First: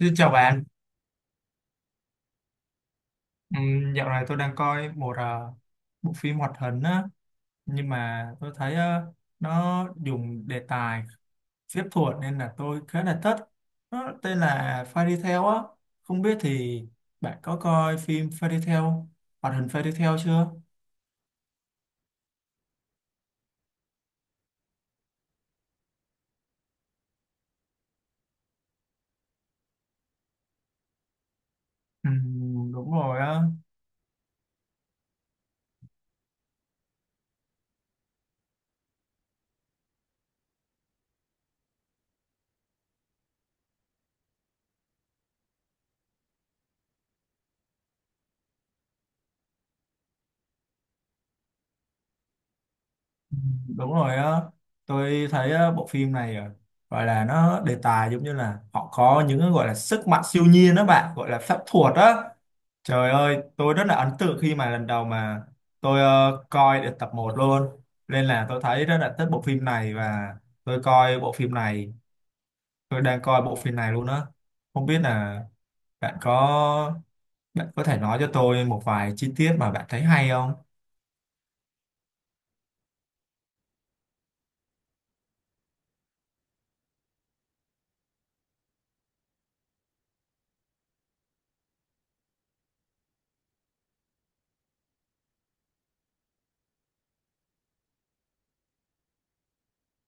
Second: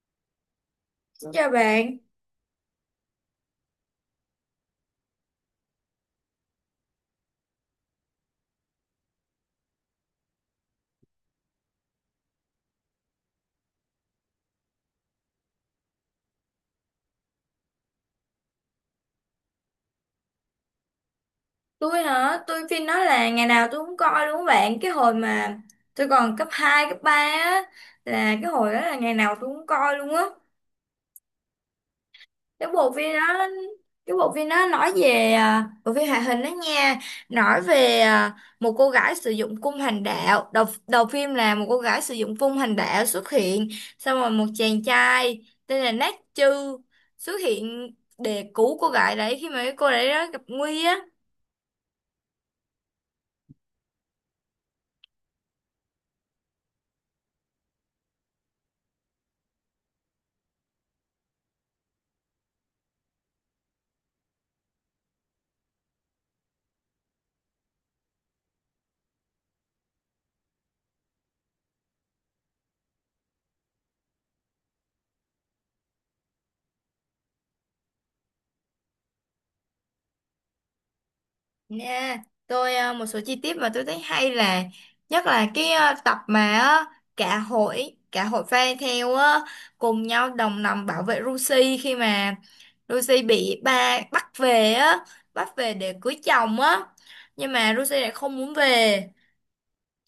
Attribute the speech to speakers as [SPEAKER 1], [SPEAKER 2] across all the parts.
[SPEAKER 1] Xin chào bạn.
[SPEAKER 2] Chào bạn,
[SPEAKER 1] Dạo này tôi đang coi một bộ phim hoạt hình á, nhưng mà tôi thấy nó dùng đề tài phép thuật nên là tôi khá là thích. Nó tên là Fairy Tail á, không biết thì bạn có coi phim Fairy Tail, hoạt hình Fairy Tail chưa?
[SPEAKER 2] tôi hả? Tôi phim nói là ngày nào tôi cũng coi đúng không bạn? Cái hồi mà tôi còn cấp 2, cấp 3 á là cái hồi đó là ngày nào tôi cũng coi luôn á. Cái bộ
[SPEAKER 1] Đúng
[SPEAKER 2] phim
[SPEAKER 1] rồi á.
[SPEAKER 2] đó cái bộ phim đó nói về bộ phim hoạt hình đó nha, nói về một cô gái sử dụng cung hành đạo. Đầu đầu phim là một cô gái sử dụng cung hành đạo xuất hiện, xong rồi một chàng trai tên là Nát Chư xuất hiện để cứu cô gái đấy khi mà cái cô đấy đó gặp nguy á.
[SPEAKER 1] Ừm, đúng rồi á, tôi thấy bộ phim này gọi là nó đề tài giống như là họ có những cái gọi là sức mạnh siêu nhiên đó bạn, gọi là phép thuật á. Trời ơi, tôi rất là ấn tượng khi mà lần đầu mà tôi coi được tập một luôn. Nên là tôi thấy rất là thích bộ phim này và tôi coi bộ phim này, tôi đang coi bộ phim này luôn á. Không biết là bạn có bạn có thể nói cho tôi một vài chi tiết mà bạn thấy hay không?
[SPEAKER 2] Nha, tôi một số chi tiết mà tôi thấy hay là nhất là cái tập mà cả hội fan theo cùng nhau đồng lòng bảo vệ Lucy khi mà Lucy bị ba bắt về á, bắt về để cưới chồng á. Nhưng mà Lucy lại không muốn về,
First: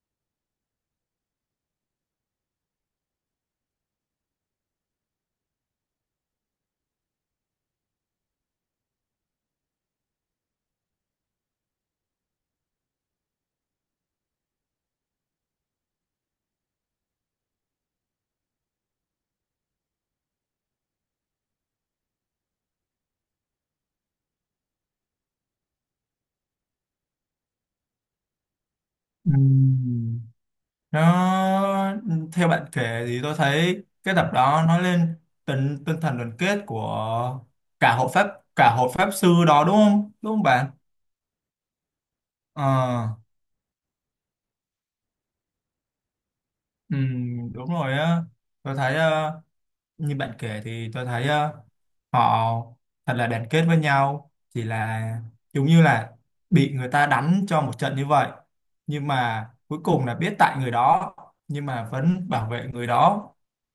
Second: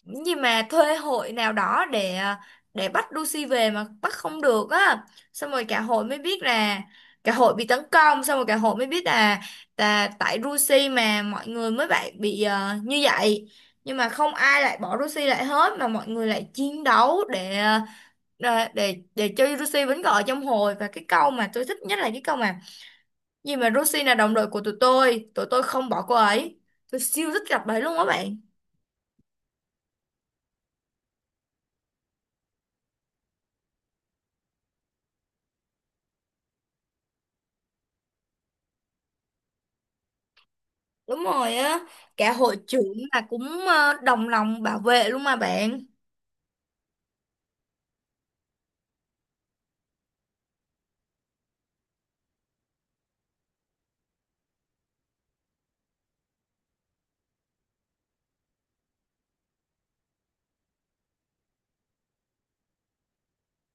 [SPEAKER 2] nhưng mà thuê hội nào đó để để bắt Lucy về mà bắt không được á, xong rồi cả hội mới biết là cả hội bị tấn công, xong rồi cả hội mới biết là tại Lucy mà mọi người mới bị như vậy, nhưng mà không ai lại bỏ Lucy lại hết mà mọi người lại chiến đấu để để cho Lucy vẫn còn ở trong hội. Và cái câu mà tôi thích nhất là cái câu mà gì mà Lucy là đồng đội của tụi tôi, tụi tôi không bỏ cô ấy. Tôi siêu thích gặp đấy luôn á bạn.
[SPEAKER 1] Ừm. Nó theo bạn kể thì tôi thấy cái tập đó nói lên tinh tinh thần đoàn kết của cả hộ pháp cả hộ pháp sư đó, đúng không? Đúng không bạn?
[SPEAKER 2] Đúng rồi á, cả hội trưởng
[SPEAKER 1] Ờ.
[SPEAKER 2] là cũng đồng lòng bảo vệ luôn mà bạn.
[SPEAKER 1] Ừ, đúng rồi á, tôi thấy như bạn kể thì tôi thấy họ thật là đoàn kết với nhau, chỉ là giống như là bị người ta đánh cho một trận như vậy, nhưng mà cuối cùng là biết tại người đó nhưng mà vẫn bảo vệ người đó,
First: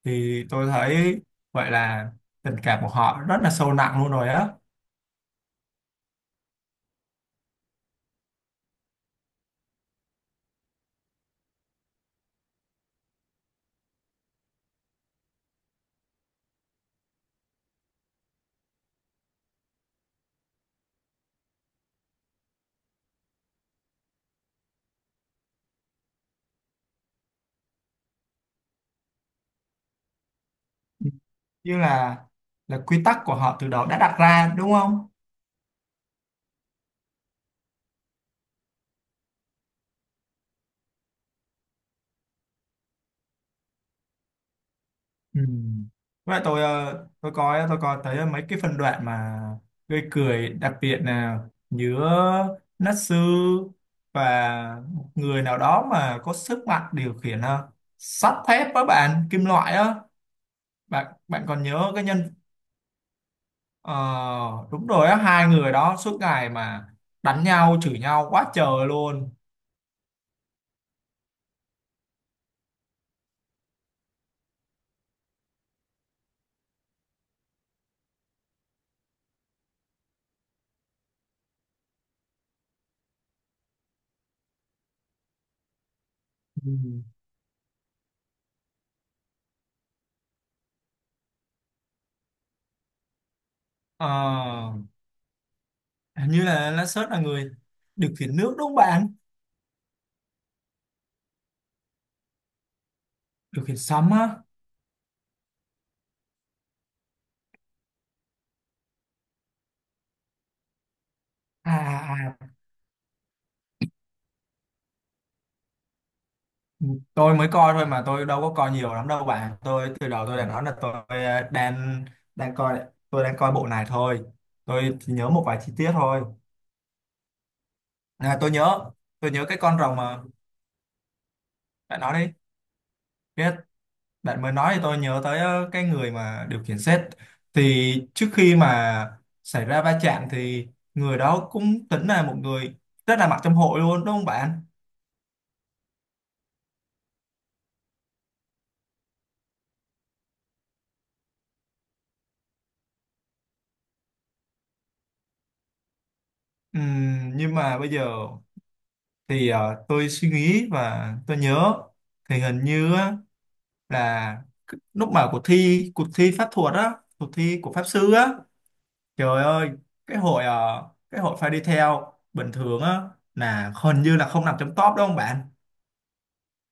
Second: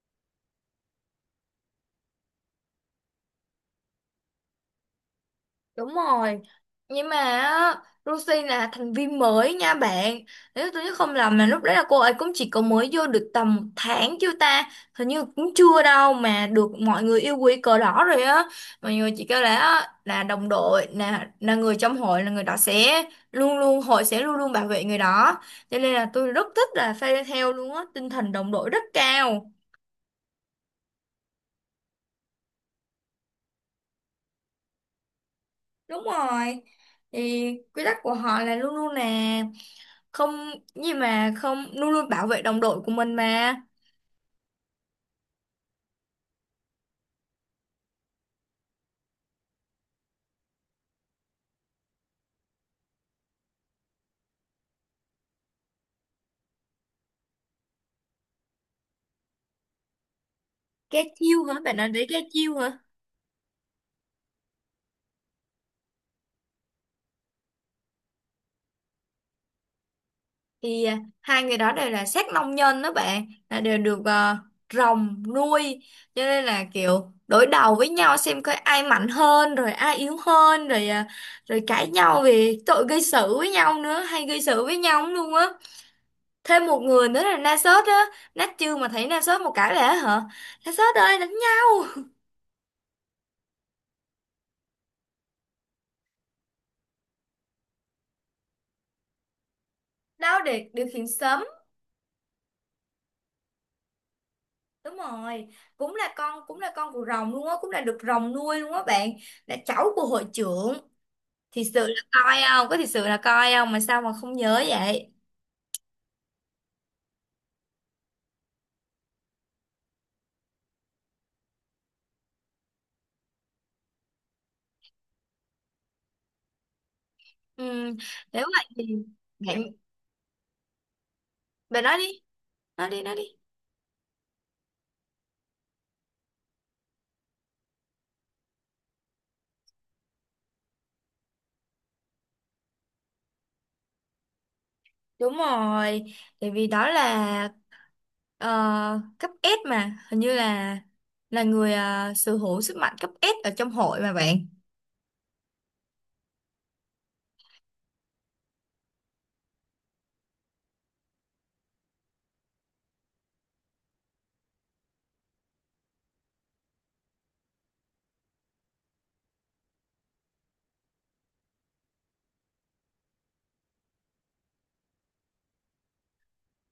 [SPEAKER 1] thì tôi thấy vậy là tình cảm của họ rất là sâu nặng luôn rồi á,
[SPEAKER 2] Đúng rồi, nhưng mà á, Rosie là thành viên mới nha bạn. Nếu tôi nhớ không lầm mà lúc đấy là cô ấy cũng chỉ có mới vô được tầm 1 tháng chưa ta. Hình như cũng chưa đâu mà được mọi người yêu quý cờ đỏ rồi á. Mọi người chỉ kêu là á, là đồng đội, là người trong hội là người đó sẽ luôn luôn hội sẽ luôn luôn bảo vệ người đó. Cho nên là tôi rất thích là phe theo luôn á, tinh thần đồng đội rất cao.
[SPEAKER 1] như là quy tắc của họ từ đầu đã đặt ra, đúng không.
[SPEAKER 2] Đúng rồi. Thì quy tắc của họ là luôn luôn là không, gì mà không luôn luôn bảo vệ đồng đội của mình mà.
[SPEAKER 1] Ừ. Vậy tôi có thấy mấy cái phân đoạn mà gây cười, đặc biệt là nhớ Natsu và một người nào đó mà có sức mạnh điều khiển sắt thép với bạn, kim loại á.
[SPEAKER 2] Cái
[SPEAKER 1] bạn
[SPEAKER 2] chiêu
[SPEAKER 1] bạn
[SPEAKER 2] hả?
[SPEAKER 1] còn
[SPEAKER 2] Bạn nói
[SPEAKER 1] nhớ cái
[SPEAKER 2] đấy cái
[SPEAKER 1] nhân
[SPEAKER 2] chiêu hả?
[SPEAKER 1] ờ, đúng rồi á, hai người đó suốt ngày mà đánh nhau, chửi nhau quá trời luôn.
[SPEAKER 2] Thì hai người đó đều là sát nông nhân đó bạn, là đều được rồng nuôi, cho nên là kiểu đối đầu với nhau xem coi ai mạnh hơn rồi ai yếu hơn, rồi rồi cãi nhau về tội gây sự với nhau nữa, hay gây sự với nhau lắm luôn á. Thêm một
[SPEAKER 1] Ừ.
[SPEAKER 2] người nữa là Nasus á. Nát chưa mà thấy Nasus một cái lẽ hả, Nasus ơi đánh nhau,
[SPEAKER 1] Ờ, hình như là Natsu là người điều khiển nước, đúng không bạn,
[SPEAKER 2] đau để điều khiển sớm,
[SPEAKER 1] điều khiển sấm á.
[SPEAKER 2] đúng rồi. Cũng là con của rồng luôn á, cũng là được rồng nuôi luôn á bạn, là cháu của hội trưởng. Thì sự là
[SPEAKER 1] À, à,
[SPEAKER 2] coi
[SPEAKER 1] à.
[SPEAKER 2] không có, thì sự là coi không mà sao mà không nhớ vậy.
[SPEAKER 1] Ừ, tôi mới coi thôi mà tôi đâu có coi nhiều lắm đâu bạn, tôi từ đầu tôi đã nói là tôi ờ, đang đang coi, tôi đang coi bộ này thôi, tôi chỉ nhớ một vài chi tiết thôi.
[SPEAKER 2] Ừ,
[SPEAKER 1] À,
[SPEAKER 2] nếu
[SPEAKER 1] tôi
[SPEAKER 2] vậy
[SPEAKER 1] nhớ
[SPEAKER 2] thì
[SPEAKER 1] tôi nhớ cái
[SPEAKER 2] bạn,
[SPEAKER 1] con rồng mà
[SPEAKER 2] bạn nói
[SPEAKER 1] bạn
[SPEAKER 2] đi
[SPEAKER 1] nói đi,
[SPEAKER 2] nói đi nói đi.
[SPEAKER 1] biết bạn mới nói thì tôi nhớ tới cái người mà điều khiển xe, thì trước khi mà xảy ra va chạm thì người đó cũng tính là một người rất là mặc trong hội luôn, đúng không bạn.
[SPEAKER 2] Đúng rồi, tại vì đó là ờ, cấp S mà, hình như là người sở hữu sức mạnh cấp S ở trong hội mà bạn.
[SPEAKER 1] Nhưng mà bây giờ thì tôi suy nghĩ và tôi nhớ thì hình như á, là lúc mở cuộc thi pháp thuật á, cuộc thi của pháp sư á, trời ơi, cái hội phải đi theo bình thường á, là hình như là không nằm trong top, đúng không bạn.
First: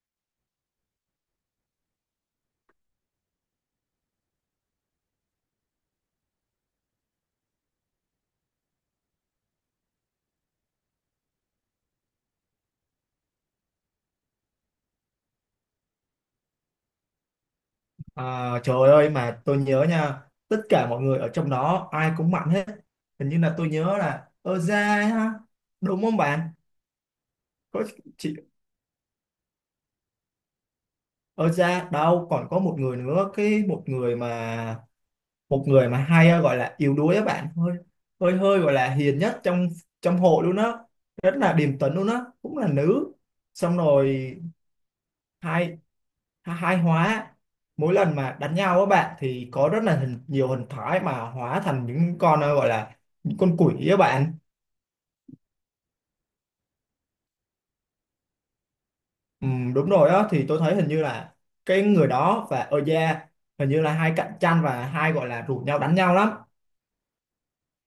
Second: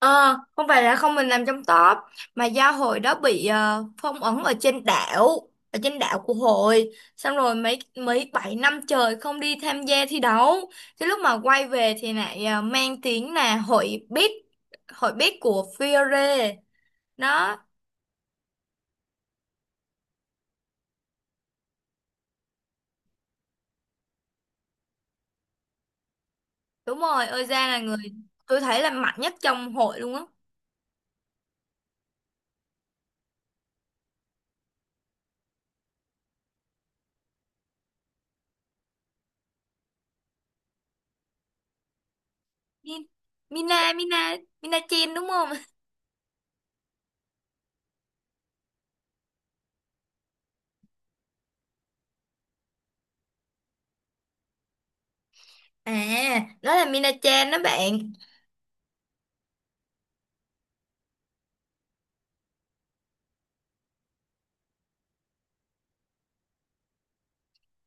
[SPEAKER 2] Ờ, không phải là không mình làm trong top, mà do hội đó bị phong ấn ở trên đảo của hội, xong rồi mấy mấy 7 năm trời không đi tham gia thi đấu. Cái lúc mà quay về thì lại mang tiếng là hội biết của Fiore. Nó...
[SPEAKER 1] À, trời ơi mà tôi nhớ nha, tất cả mọi người ở trong đó ai cũng mạnh hết, hình như là tôi nhớ là Oza ha, đúng không bạn?
[SPEAKER 2] Đúng rồi, Oza là
[SPEAKER 1] Có
[SPEAKER 2] người
[SPEAKER 1] chị
[SPEAKER 2] tôi thấy là mạnh nhất trong hội luôn á.
[SPEAKER 1] Oza, đâu còn có một người nữa, cái một người mà hay gọi là yếu đuối á bạn, hơi hơi hơi gọi là hiền nhất trong trong hội luôn á, rất là điềm tĩnh luôn á, cũng là
[SPEAKER 2] Min-
[SPEAKER 1] nữ. Xong
[SPEAKER 2] Mina, Mina,
[SPEAKER 1] rồi
[SPEAKER 2] Mina Chen đúng không?
[SPEAKER 1] hai hai hóa, mỗi lần mà đánh nhau á bạn thì có rất là nhiều hình thái mà hóa thành những con gọi là những con quỷ á bạn.
[SPEAKER 2] À, đó là Mina Chen đó bạn.
[SPEAKER 1] Ừ, đúng rồi á, thì tôi thấy hình như là cái người đó và Oja hình như là hai cạnh tranh và hai gọi là rủ nhau đánh nhau lắm.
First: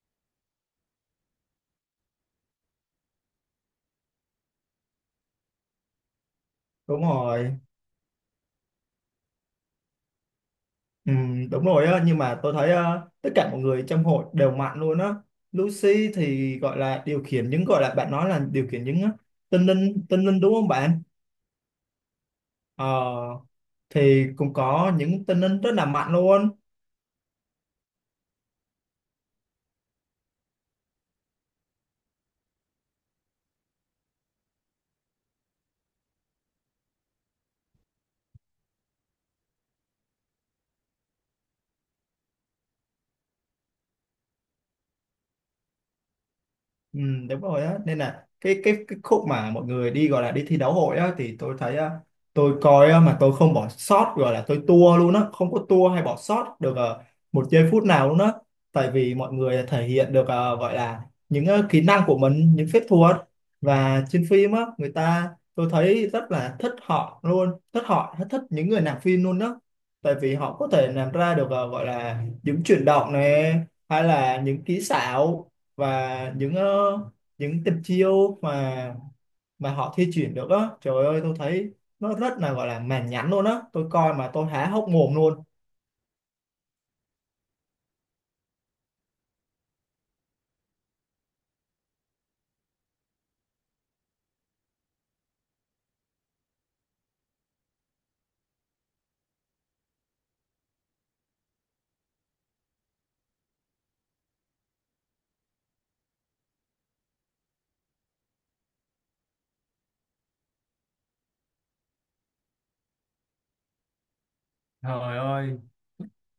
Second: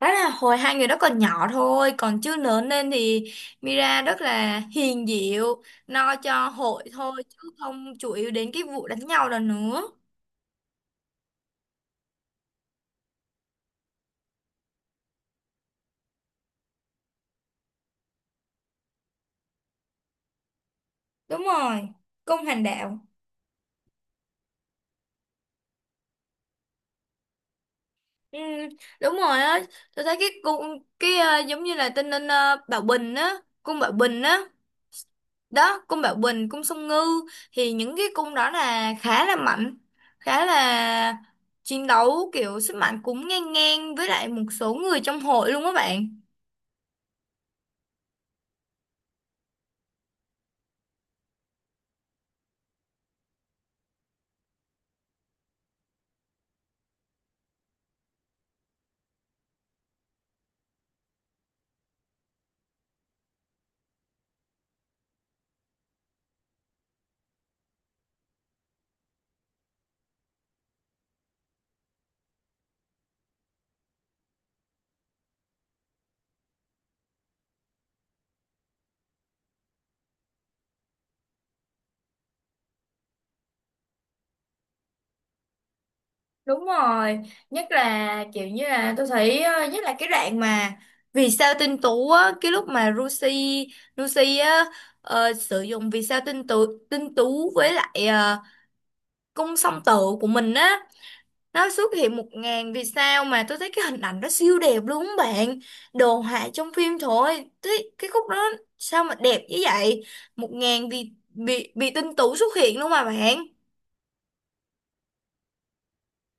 [SPEAKER 2] Đó là hồi hai người đó còn nhỏ thôi, còn chưa lớn lên thì Mira rất là hiền dịu, lo cho hội
[SPEAKER 1] Đúng
[SPEAKER 2] thôi chứ
[SPEAKER 1] rồi.
[SPEAKER 2] không chủ yếu đến cái vụ đánh nhau đó nữa.
[SPEAKER 1] Ừ, đúng rồi á, nhưng mà tôi thấy tất cả mọi người trong hội đều mạnh luôn á. Lucy thì gọi là điều khiển những, gọi là bạn nói là điều khiển những tinh linh, đúng không bạn.
[SPEAKER 2] Đúng rồi, công hành
[SPEAKER 1] ờ,
[SPEAKER 2] đạo.
[SPEAKER 1] thì cũng có những tinh linh rất là mạnh luôn.
[SPEAKER 2] Ừ, đúng rồi á, tôi thấy cái cung, cái giống như là tên nên Bảo Bình á, cung Bảo Bình á, đó cung Bảo Bình, cung Song Ngư, thì những cái cung đó là khá là mạnh, khá là chiến đấu kiểu sức mạnh cũng ngang ngang với lại một số người trong hội luôn á bạn.
[SPEAKER 1] Ừ, đúng rồi á, nên là cái khúc mà mọi người đi, gọi là đi thi đấu hội á, thì tôi thấy á, tôi coi á, mà tôi không bỏ sót, gọi là tôi tua luôn á, không có tua hay bỏ sót được một giây phút nào luôn á, tại vì mọi người thể hiện được gọi là những kỹ năng của mình, những phép thuật, và trên phim á người ta, tôi thấy rất là thích họ luôn, thích họ, thích những người làm phim luôn đó, tại vì họ có thể làm ra được gọi là những chuyển động này, hay là những kỹ xảo, và những tình chiêu mà họ thi chuyển được á, trời ơi tôi thấy nó rất là, gọi là mãn nhãn luôn á, tôi coi mà tôi há hốc mồm luôn.
[SPEAKER 2] Đúng rồi, nhất là kiểu như là tôi thấy nhất là cái đoạn mà vì sao tinh tú á, cái lúc mà Lucy, Lucy á sử dụng vì sao tinh tú, với lại cung song tử của mình á, nó xuất hiện 1.000 vì sao mà tôi thấy cái hình ảnh đó siêu đẹp luôn á bạn, đồ họa trong phim thôi thấy cái khúc đó sao mà đẹp như vậy, 1.000 vì bị tinh tú xuất hiện luôn mà bạn.
[SPEAKER 1] Trời ơi,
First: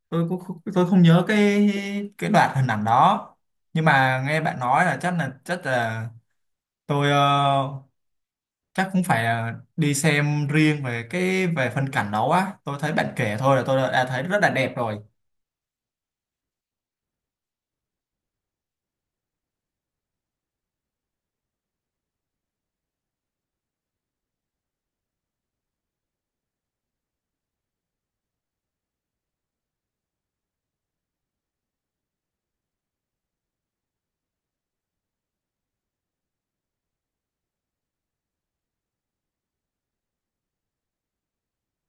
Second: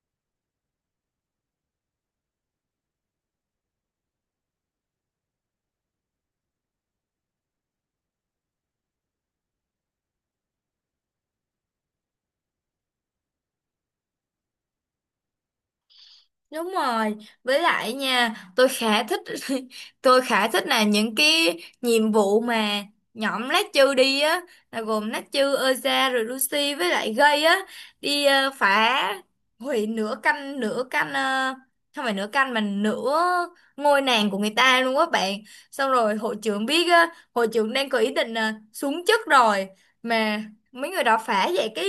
[SPEAKER 1] tôi cũng không, tôi không nhớ cái đoạn hình ảnh đó. Nhưng mà nghe bạn nói là chắc là tôi, chắc cũng phải đi xem riêng về về phân cảnh đó á. Tôi thấy bạn kể thôi là tôi đã thấy rất là đẹp rồi.
[SPEAKER 2] Đúng rồi, với lại nha, tôi khá thích tôi khá thích là những cái nhiệm vụ mà nhóm lát chư đi á, là gồm lát chư, Eza rồi Lucy với lại Gây á, đi phá hủy nửa canh, không phải nửa canh mà nửa ngôi nàng của người ta luôn á bạn. Xong rồi hội trưởng biết á, hội trưởng đang có ý định xuống chức rồi mà mấy người đó phá vậy, cái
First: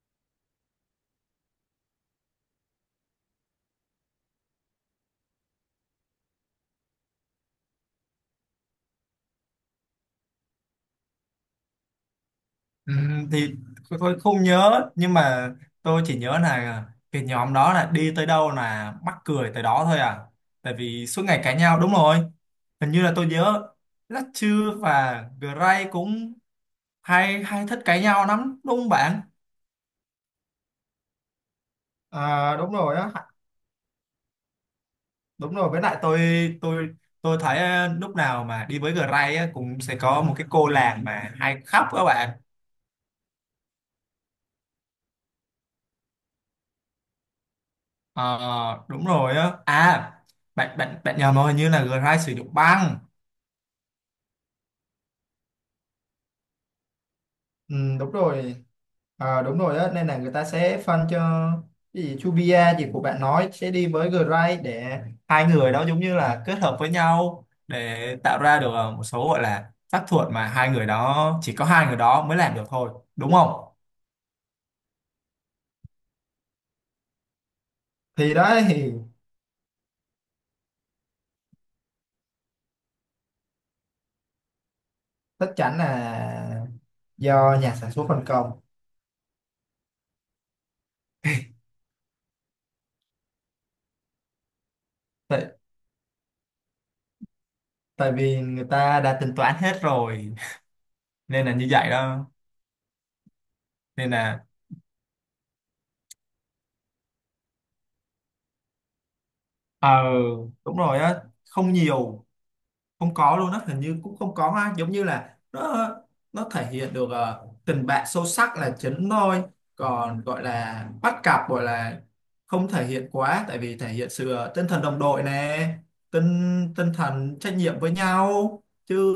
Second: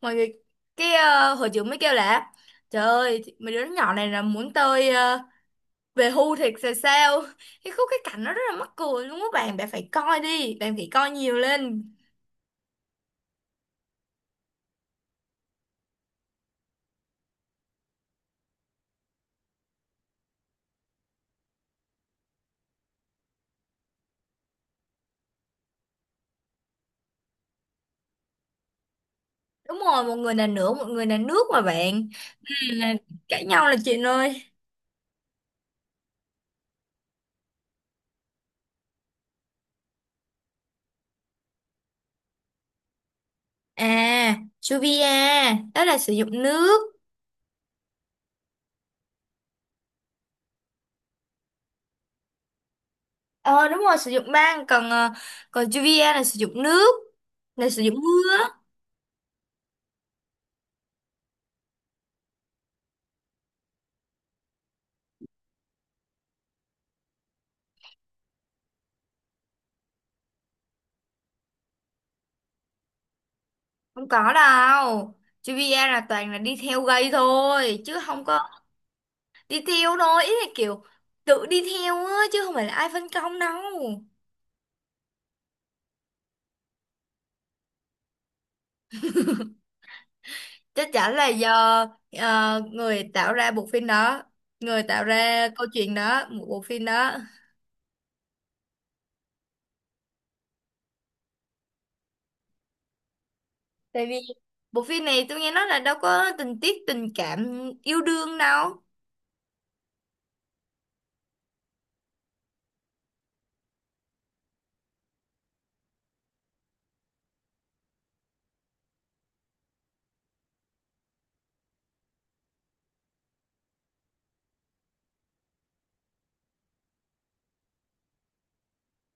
[SPEAKER 2] mọi người, cái hội trưởng mới kêu là: Trời ơi, thì- mấy đứa nhỏ này là muốn tôi về hưu thiệt rồi sao? Cái khúc cái cảnh nó rất là mắc cười luôn á bạn, bạn phải coi đi, bạn phải coi nhiều lên.
[SPEAKER 1] Ừ, thì tôi không nhớ nhưng mà tôi chỉ nhớ là cái nhóm đó là đi tới đâu là mắc cười tới đó thôi à, tại vì suốt ngày cãi nhau, đúng rồi, hình như là tôi nhớ Latchu và Gray cũng hay hay thích cãi nhau lắm, đúng không bạn.
[SPEAKER 2] Đúng rồi, một người là nửa, một người là nước mà bạn. Ừ,
[SPEAKER 1] À, đúng
[SPEAKER 2] là
[SPEAKER 1] rồi á,
[SPEAKER 2] cãi nhau là chuyện ơi.
[SPEAKER 1] đúng rồi, với lại tôi tôi thấy lúc nào mà đi với Gray á cũng sẽ có một cái cô làng mà hay khóc các bạn.
[SPEAKER 2] À, Juvia, đó là sử dụng nước.
[SPEAKER 1] Ờ, đúng rồi á. À bạn bạn bạn nhầm rồi, hình như là Gray sử dụng băng.
[SPEAKER 2] Ờ đúng rồi, sử dụng băng, còn còn Juvia là sử dụng nước, là
[SPEAKER 1] Ừ,
[SPEAKER 2] sử dụng
[SPEAKER 1] đúng
[SPEAKER 2] mưa.
[SPEAKER 1] rồi. Ờ, đúng rồi á, nên là người ta sẽ phân cho, cái gì Chubia gì của bạn nói, sẽ đi với Gray để hai người đó giống như là kết hợp với nhau để tạo ra được một số gọi là phép thuật mà hai người đó, chỉ có hai người đó mới làm được thôi, đúng không.
[SPEAKER 2] Không có đâu. Juvia là toàn là đi theo gây thôi, chứ không
[SPEAKER 1] Thì
[SPEAKER 2] có,
[SPEAKER 1] đó thì
[SPEAKER 2] đi theo thôi, ý là kiểu tự đi theo á chứ không phải là ai phân công đâu.
[SPEAKER 1] chắc chắn là do nhà sản xuất phân công,
[SPEAKER 2] Chắc chắn là do người tạo ra bộ phim đó, người tạo ra
[SPEAKER 1] tại,
[SPEAKER 2] câu chuyện đó, một bộ phim đó.
[SPEAKER 1] tại vì người ta đã tính toán hết rồi nên là như vậy đó.
[SPEAKER 2] Tại
[SPEAKER 1] Nên
[SPEAKER 2] vì
[SPEAKER 1] là
[SPEAKER 2] bộ phim này tôi nghe nói là đâu có tình tiết tình cảm yêu đương đâu.
[SPEAKER 1] ờ đúng rồi á, không nhiều, không có luôn á, hình như cũng không có ha, giống như là nó thể hiện được tình bạn sâu sắc là chính thôi, còn gọi là bắt cặp, gọi là không thể hiện quá, tại vì thể hiện sự tinh thần đồng đội nè, tinh tinh thần trách nhiệm với nhau chứ,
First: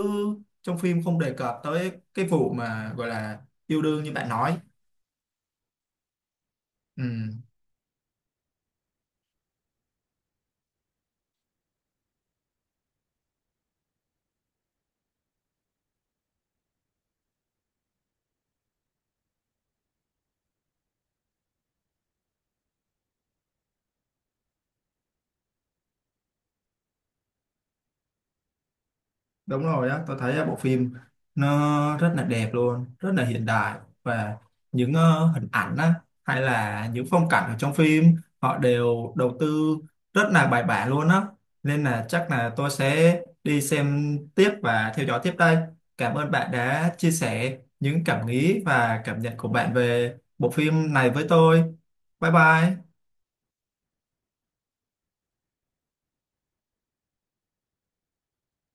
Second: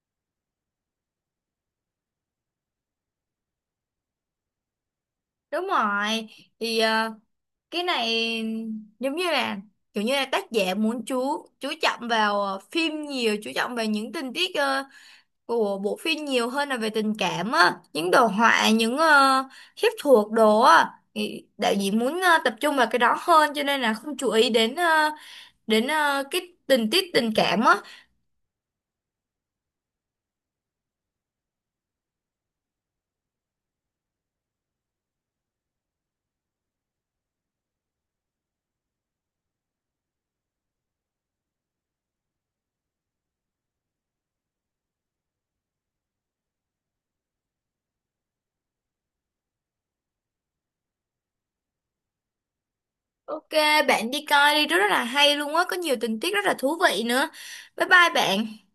[SPEAKER 1] trong phim không đề cập tới cái vụ mà gọi là yêu đương như bạn nói.
[SPEAKER 2] Đúng rồi, thì
[SPEAKER 1] Ừ.
[SPEAKER 2] cái này giống như là kiểu như là tác giả muốn chú trọng vào phim, nhiều chú trọng vào những tình tiết của bộ phim nhiều hơn là về tình cảm á, những đồ họa, những phép thuật đồ á, thì đạo diễn muốn tập trung vào cái đó hơn cho nên là không chú ý đến đến cái tình tiết tình cảm á.
[SPEAKER 1] Đúng rồi á, tôi thấy bộ phim nó rất là đẹp luôn, rất là hiện đại, và những hình ảnh á, hay là những phong cảnh ở trong phim họ đều đầu tư rất là bài bản luôn á. Nên là chắc là tôi sẽ đi xem tiếp và theo dõi tiếp đây. Cảm ơn bạn đã chia sẻ những cảm nghĩ và cảm nhận của bạn về bộ phim này với tôi. Bye bye.
[SPEAKER 2] Ok, bạn đi coi đi, rất là hay luôn á, có nhiều tình tiết rất là thú vị nữa. Bye bye bạn.